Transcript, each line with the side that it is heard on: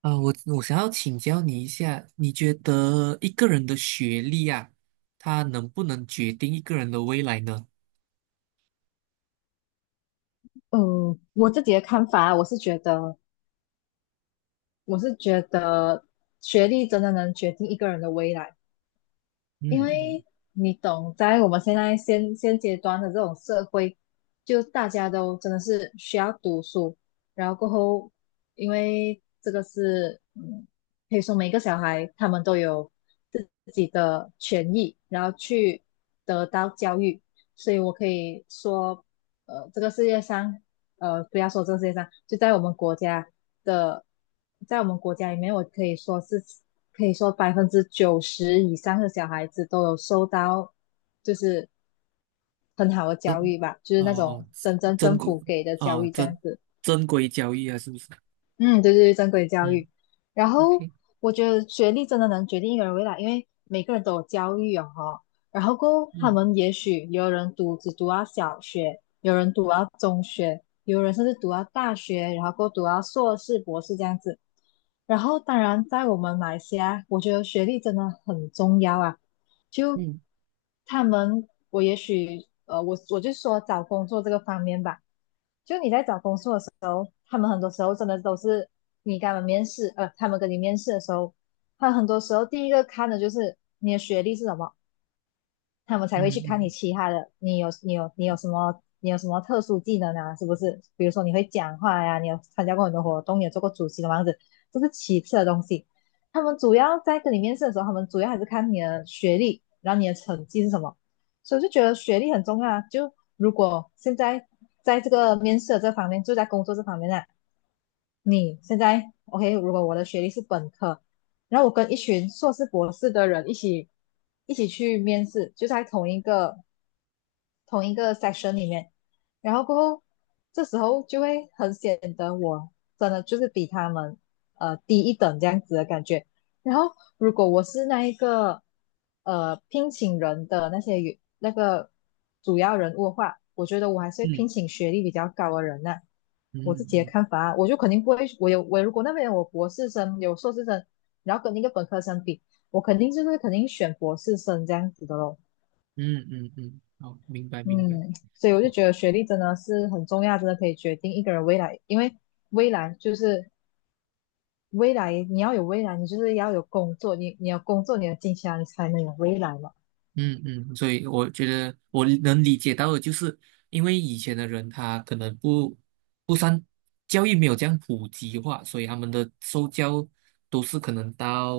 right: 啊、我想要请教你一下，你觉得一个人的学历啊，他能不能决定一个人的未来呢？
left: 嗯，我自己的看法啊，我是觉得学历真的能决定一个人的未来。因
right: 嗯嗯，
left: 为你懂，在我们现在现现阶段的这种社会，就大家都真的是需要读书，然后过后，因为这个是，嗯，可以说每个小孩他们都有自己的权益，然后去得到教育，所以我可以说，这个世界上，不要说这个世界上，就在我们国家的，在我们国家里面，我可以说是。可以说90%以上的小孩子都有受到就是很好的教育吧，就是
right: 哦，
left: 那种
right: 哦，
left: 真正
right: 真
left: 政
right: 规
left: 府给的教
right: 哦，
left: 育这样
right: 真
left: 子。
right: 真规交易啊，是不是？
left: 嗯，对对对，正规教
right: 嗯
left: 育。然后
right: ，OK,
left: 我觉得学历真的能决定一个人未来，因为每个人都有教育哦吼。然后过后他们
right: 嗯
left: 也许有人读只读到小学，有人读到中学，有人甚至读到大学，然后过后读到硕士、博士这样子。然后当然，在我们马来西亚，我觉得学历真的很重要啊。就
right: 嗯
left: 他们，我也许我就说找工作这个方面吧。就你在找工作的时候。他们很多时候真的都是你跟他们面试，他们跟你面试的时候，他很多时候第一个看的就是你的学历是什么，他们才
right: 嗯
left: 会去看你
right: 嗯
left: 其他的，你有什么特殊技能啊，是不是？比如说你会讲话呀、你有参加过很多活动，你有做过主席的样子，这是其次的东西。他们主要在跟你面试的时候，他们主要还是看你的学历，然后你的成绩是什么。所以就觉得学历很重要啊。就如果现在在这个面试的这方面，就在工作这方面呢。啊你现在 OK，如果我的学历是本科，然后我跟一群硕士、博士的人一起去面试，就在同一个 section 里面，然后过后这时候就会很显得我真的就是比他们低一等这样子的感觉。然后如果我是那一个聘请人的那些那个主要人物的话，我觉得我还是会
right: 嗯
left: 聘请学历比较高的人呢。
right: 嗯
left: 我自己的
right: 嗯
left: 看法啊，我就肯定不会，我如果那边有博士生有硕士生，然后跟那个本科生比，我肯定就是肯定选博士生这样子的咯。
right: 嗯嗯嗯，好，明白明白。
left: 嗯，所以我就觉得学历真的是很重要，真的可以决定一个人未来，因为未来就是未来，你要有未来，你就是要有工作，你要工作，你要金钱啊，你才能有未来嘛。
right: 嗯嗯，所以我觉得我能理解到的，就是因为以前的人他可能不善教育没有这样普及化，所以他们的受教都是可能到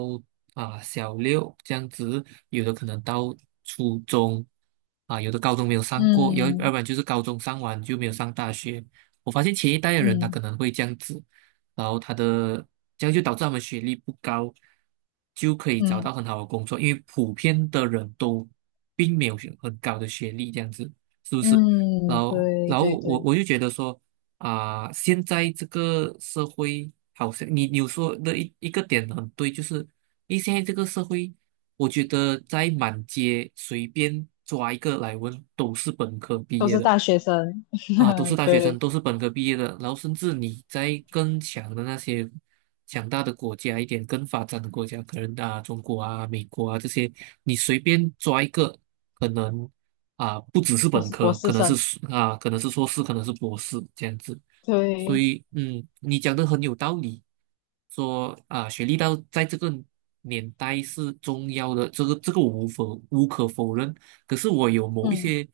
right: 啊、小六这样子，有的可能到初中啊、有的高中没有上过，要
left: 嗯
right: 不然就是高中上完就没有上大学。我发现前一代的人他可
left: 嗯
right: 能会这样子，然后他的这样就导致他们学历不高，就可以找
left: 嗯
right: 到很好的工作，因为普遍的人都并没有学很高的学历，这样子是不是？然
left: 嗯，
right: 后，
left: 对
right: 然后
left: 对
right: 我
left: 对，
right: 我就觉得说啊、现在这个社会好像你说的一个点很对，就是因为现在这个社会，我觉得在满街随便抓一个来问都是本科毕
left: 都
right: 业
left: 是
right: 的。
left: 大学生，
right: 啊，都是 大学生，
left: 对，
right: 都是本科毕业的，然后甚至你在更强的那些强大的国家一点，更发展的国家，可能啊中国啊、美国啊这些，你随便抓一个，可能啊不只是
left: 都
right: 本
left: 是博
right: 科，
left: 士
right: 可能是
left: 生，
right: 啊可能是硕士，可能是博士这样子。所
left: 对，
right: 以，嗯，你讲的很有道理，说啊学历到在这个年代是重要的，这个这个我无可否认。可是我有某一
left: 嗯
right: 些，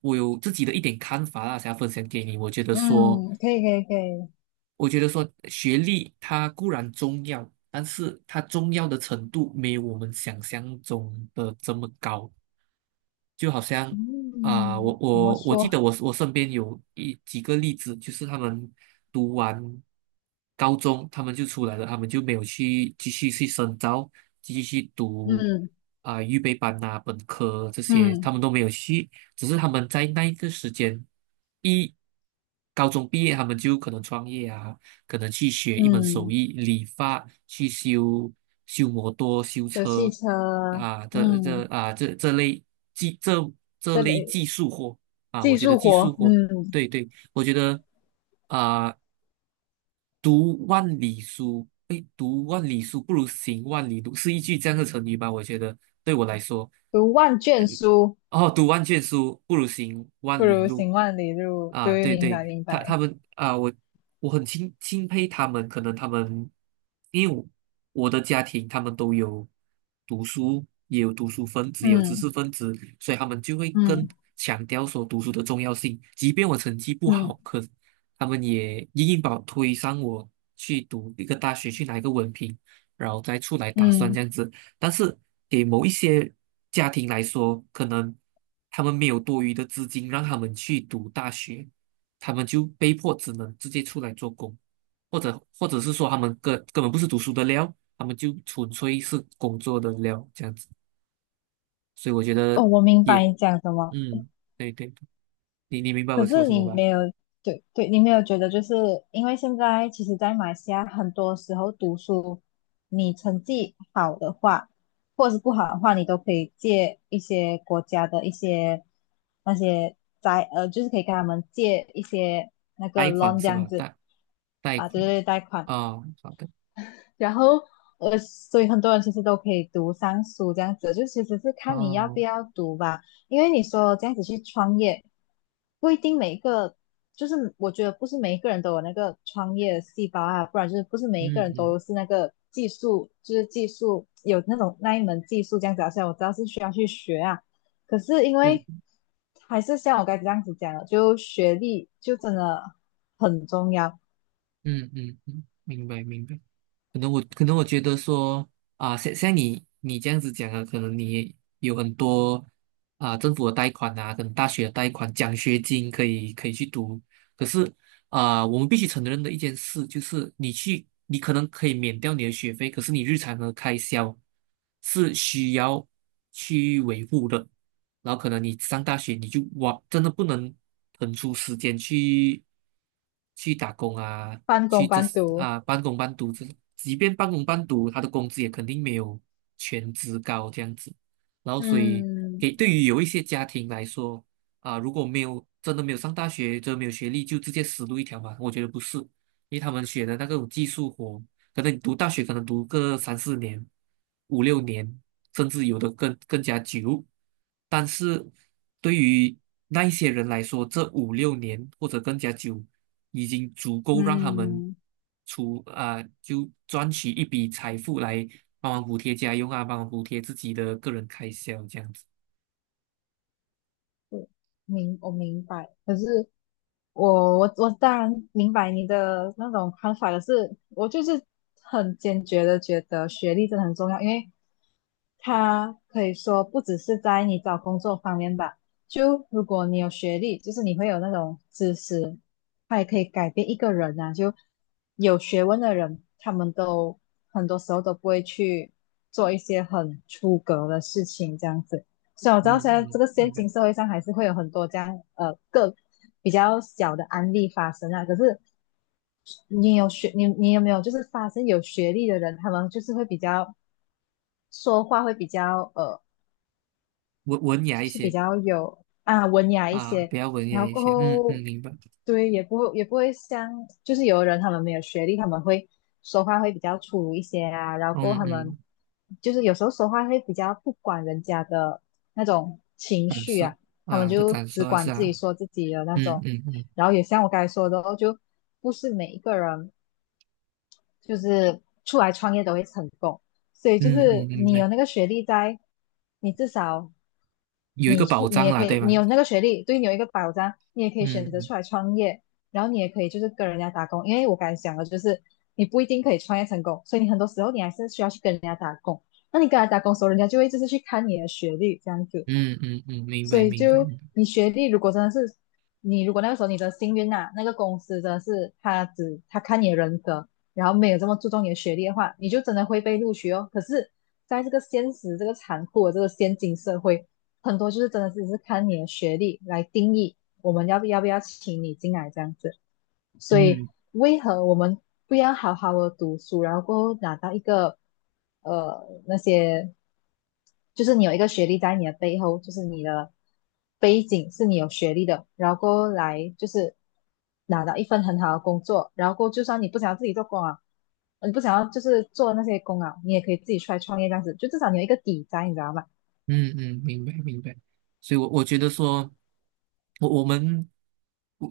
right: 我有自己的一点看法啦，想要分享给你。我觉得说，
left: 嗯，可以可以可以，
right: 我觉得说，学历它固然重要，但是它重要的程度没有我们想象中的这么高。就好像啊、我
left: 嗯，怎么
right: 我我记得
left: 说？
right: 我身边有几个例子，就是他们读完高中，他们就出来了，他们就没有去继续去深造，继续去读
left: 嗯
right: 啊、预备班啊本科这些，他
left: 嗯
right: 们都没有去，只是他们在那一个时间一高中毕业，他们就可能创业啊，可能去学一门手
left: 嗯，
right: 艺，理发，去修摩托、修
left: 有汽
right: 车
left: 车，
right: 啊，这这
left: 嗯，
right: 啊这这类技这这
left: 这
right: 类
left: 里。
right: 技术活啊，我
left: 技
right: 觉得
left: 术
right: 技术
left: 活，
right: 活，
left: 嗯，
right: 对对，我觉得啊，读万里书，哎，读万里书不如行万里路，是一句这样的成语吧？我觉得对我来说。
left: 读万卷
right: 嗯
left: 书
right: 哦，读万卷书不如行万
left: 不
right: 里
left: 如
right: 路
left: 行万里路。
right: 啊！
left: 对，
right: 对
left: 明
right: 对，
left: 白明
right: 他他
left: 白，
right: 们啊，我很钦佩他们，可能他们因为我的家庭，他们都有读书，也有读书分子，也有知
left: 嗯
right: 识分子，所以他们就会更
left: 嗯
right: 强调说读书的重要性。即便我成绩不
left: 嗯
right: 好，可他们也硬把我推上去读一个大学，去拿一个文凭，然后再出来打算这
left: 嗯，
right: 样子。但是给某一些家庭来说，可能他们没有多余的资金让他们去读大学，他们就被迫只能直接出来做工，或者是说他们根本不是读书的料，他们就纯粹是工作的料这样子。所以我觉
left: 哦，
right: 得
left: 我明
right: 也
left: 白你讲什么。
right: 嗯，对对，你明白我
left: 可
right: 说
left: 是
right: 什么
left: 你
right: 吧？
left: 没有，对对，你没有觉得就是因为现在其实，在马来西亚很多时候读书，你成绩好的话，或者是不好的话，你都可以借一些国家的一些那些债，就是可以跟他们借一些那
right: 贷
left: 个
right: 款
left: loan 这
right: 是
left: 样
right: 吧？
left: 子
right: 贷贷
left: 啊，对对
right: 款
left: 对贷款。
right: 啊，哦好的
left: 然后所以很多人其实都可以读上书这样子，就其实是看你要不
right: 哦，
left: 要读吧。因为你说这样子去创业，不一定每一个，就是我觉得不是每一个人都有那个创业的细胞啊，不然就是不是
right: 嗯
left: 每一个人
right: 嗯，
left: 都是那个技术，就是技术有那种那一门技术这样子啊。虽然我知道是需要去学啊，可是因
right: 对，
left: 为还是像我刚才这样子讲的，就学历就真的很重要，
right: 嗯嗯嗯，嗯嗯嗯嗯明白明白。可能我可能我觉得说啊，像像你这样子讲啊，可能你有很多啊政府的贷款啊，跟大学的贷款、奖学金可以可以去读。可是啊，我们必须承认的一件事就是，你去你可能可以免掉你的学费，可是你日常的开销是需要去维护的。然后可能你上大学你就哇，真的不能腾出时间去打工啊，
left: 半
right: 去
left: 工
right: 这
left: 半读。
right: 啊半工半读这，即便半工半读，他的工资也肯定没有全职高这样子。然后所以
left: 嗯，
right: 给对于有一些家庭来说啊，如果没有真的没有上大学，真的没有学历，就直接死路一条嘛，我觉得不是，因为他们学的那个技术活。可能你读大学可能读个三四年、五六年，甚至有的更加久。但是对于那一些人来说，这五六年或者更加久，已经足够让他们
left: 嗯，
right: 出啊、就赚取一笔财富来帮忙补贴家用啊，帮忙补贴自己的个人开销这样子。
left: 我我明白，可是我当然明白你的那种看法，可是我就是很坚决的觉得学历真的很重要，因为他可以说不只是在你找工作方面吧，就如果你有学历，就是你会有那种知识，他也可以改变一个人啊，就有学问的人，他们都很多时候都不会去做一些很出格的事情，这样子。所以我知道
right: 嗯
left: 现在这
right: 嗯，
left: 个现
right: 明白。
left: 今社会上还是会有很多这样个比较小的案例发生啊。可是你有没有就是发生有学历的人，他们就是会比较说话会比较
right: 文雅一些
left: 啊文雅一
right: 啊，
left: 些，
right: 比较文
left: 然
right: 雅
left: 后
right: 一
left: 过
right: 些。嗯嗯，
left: 后
right: 明白。
left: 对也不会像就是有的人他们没有学历，他们会说话会比较粗鲁一些啊，然后过
right: 嗯
left: 后他们
right: 嗯，
left: 就是有时候说话会比较不管人家的那种情
right: 感
left: 绪
right: 受
left: 啊，他们
right: 啊的
left: 就
right: 感
left: 只
right: 受啊是
left: 管自己
right: 啊。
left: 说自己的那
right: 嗯
left: 种，
right: 嗯嗯。
left: 然后也像我刚才说的哦，就不是每一个人就是出来创业都会成功，所以就
right: 嗯嗯嗯，
left: 是
right: 明
left: 你
right: 白，
left: 有那个学历在，你至少。
right: 有一个
left: 你出
right: 保
left: 你
right: 障
left: 也
right: 啦，
left: 可
right: 对
left: 以，你
right: 吗？
left: 有那个学历，对你有一个保障，你也可以选择
right: 嗯
left: 出来创业，然后你也可以就是跟人家打工，因为我刚才讲了，就是你不一定可以创业成功，所以你很多时候你还是需要去跟人家打工。那你跟人家打工的时候，人家就会就是去看你的学历这样子。
right: 嗯嗯嗯，明
left: 所
right: 白
left: 以
right: 明白
left: 就
right: 明白，
left: 你学历如果真的是你如果那个时候你的幸运呐、那个公司真的是他看你的人格，然后没有这么注重你的学历的话，你就真的会被录取哦。可是，在这个现实这个残酷的这个现今社会，很多就是真的只是看你的学历来定义我们要不要请你进来这样子。所以
right: 嗯
left: 为何我们不要好好的读书，然后过后拿到一个那些，就是你有一个学历在你的背后，就是你的背景是你有学历的，然后过后来就是拿到一份很好的工作，然后过后就算你不想要自己做工啊，你不想要就是做那些工啊，你也可以自己出来创业这样子，就至少你有一个底在，你知道吗？
right: 嗯嗯，明白明白。所以我，我觉得说，我们，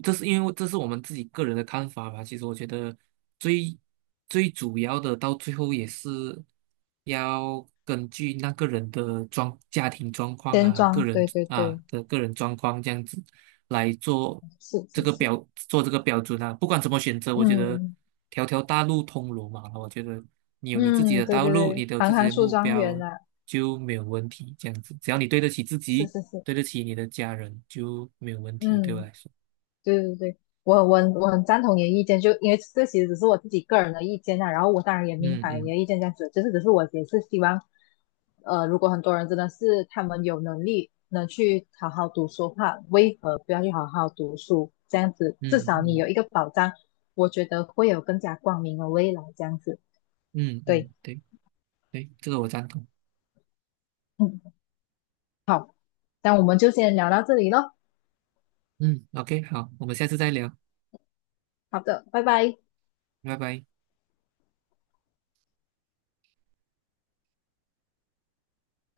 right: 这是因为这是我们自己个人的看法吧。其实，我觉得最最主要的，到最后也是要根据那个人的家庭状况
left: 先
right: 啊，
left: 装，对对对，
right: 个人状况这样子。来做
left: 是
right: 这
left: 是
right: 个
left: 是，
right: 标做这个标准啊。不管怎么选择，我觉得
left: 嗯
right: 条条大路通罗马了。我觉得你有你自己
left: 嗯，
right: 的
left: 对
right: 道
left: 对
right: 路，你
left: 对，
right: 都有
left: 行
right: 自己
left: 行
right: 的
left: 出
right: 目
left: 状元
right: 标，
left: 啊，
right: 就没有问题。这样子，只要你对得起自
left: 是
right: 己，
left: 是是。
right: 对得起你的家人，就没有问题。对我
left: 嗯，
right: 来说，
left: 对对对，我很赞同你的意见，就因为这其实只是我自己个人的意见啊，然后我当然也明
right: 嗯
left: 白你
right: 嗯
left: 的意见这样子，就是只是我也是希望，如果很多人真的是他们有能力能去好好读书的话，为何不要去好好读书？这样子至
right: 嗯
left: 少你有
right: 嗯
left: 一个保障，我觉得会有更加光明的未来这样子。
right: 嗯嗯，
left: 对，
right: 对对，这个我赞同。
left: 嗯，好，那我们就先聊到这里咯。
right: 嗯，OK,好，我们下次再聊，
left: 好的，拜拜。
right: 拜拜。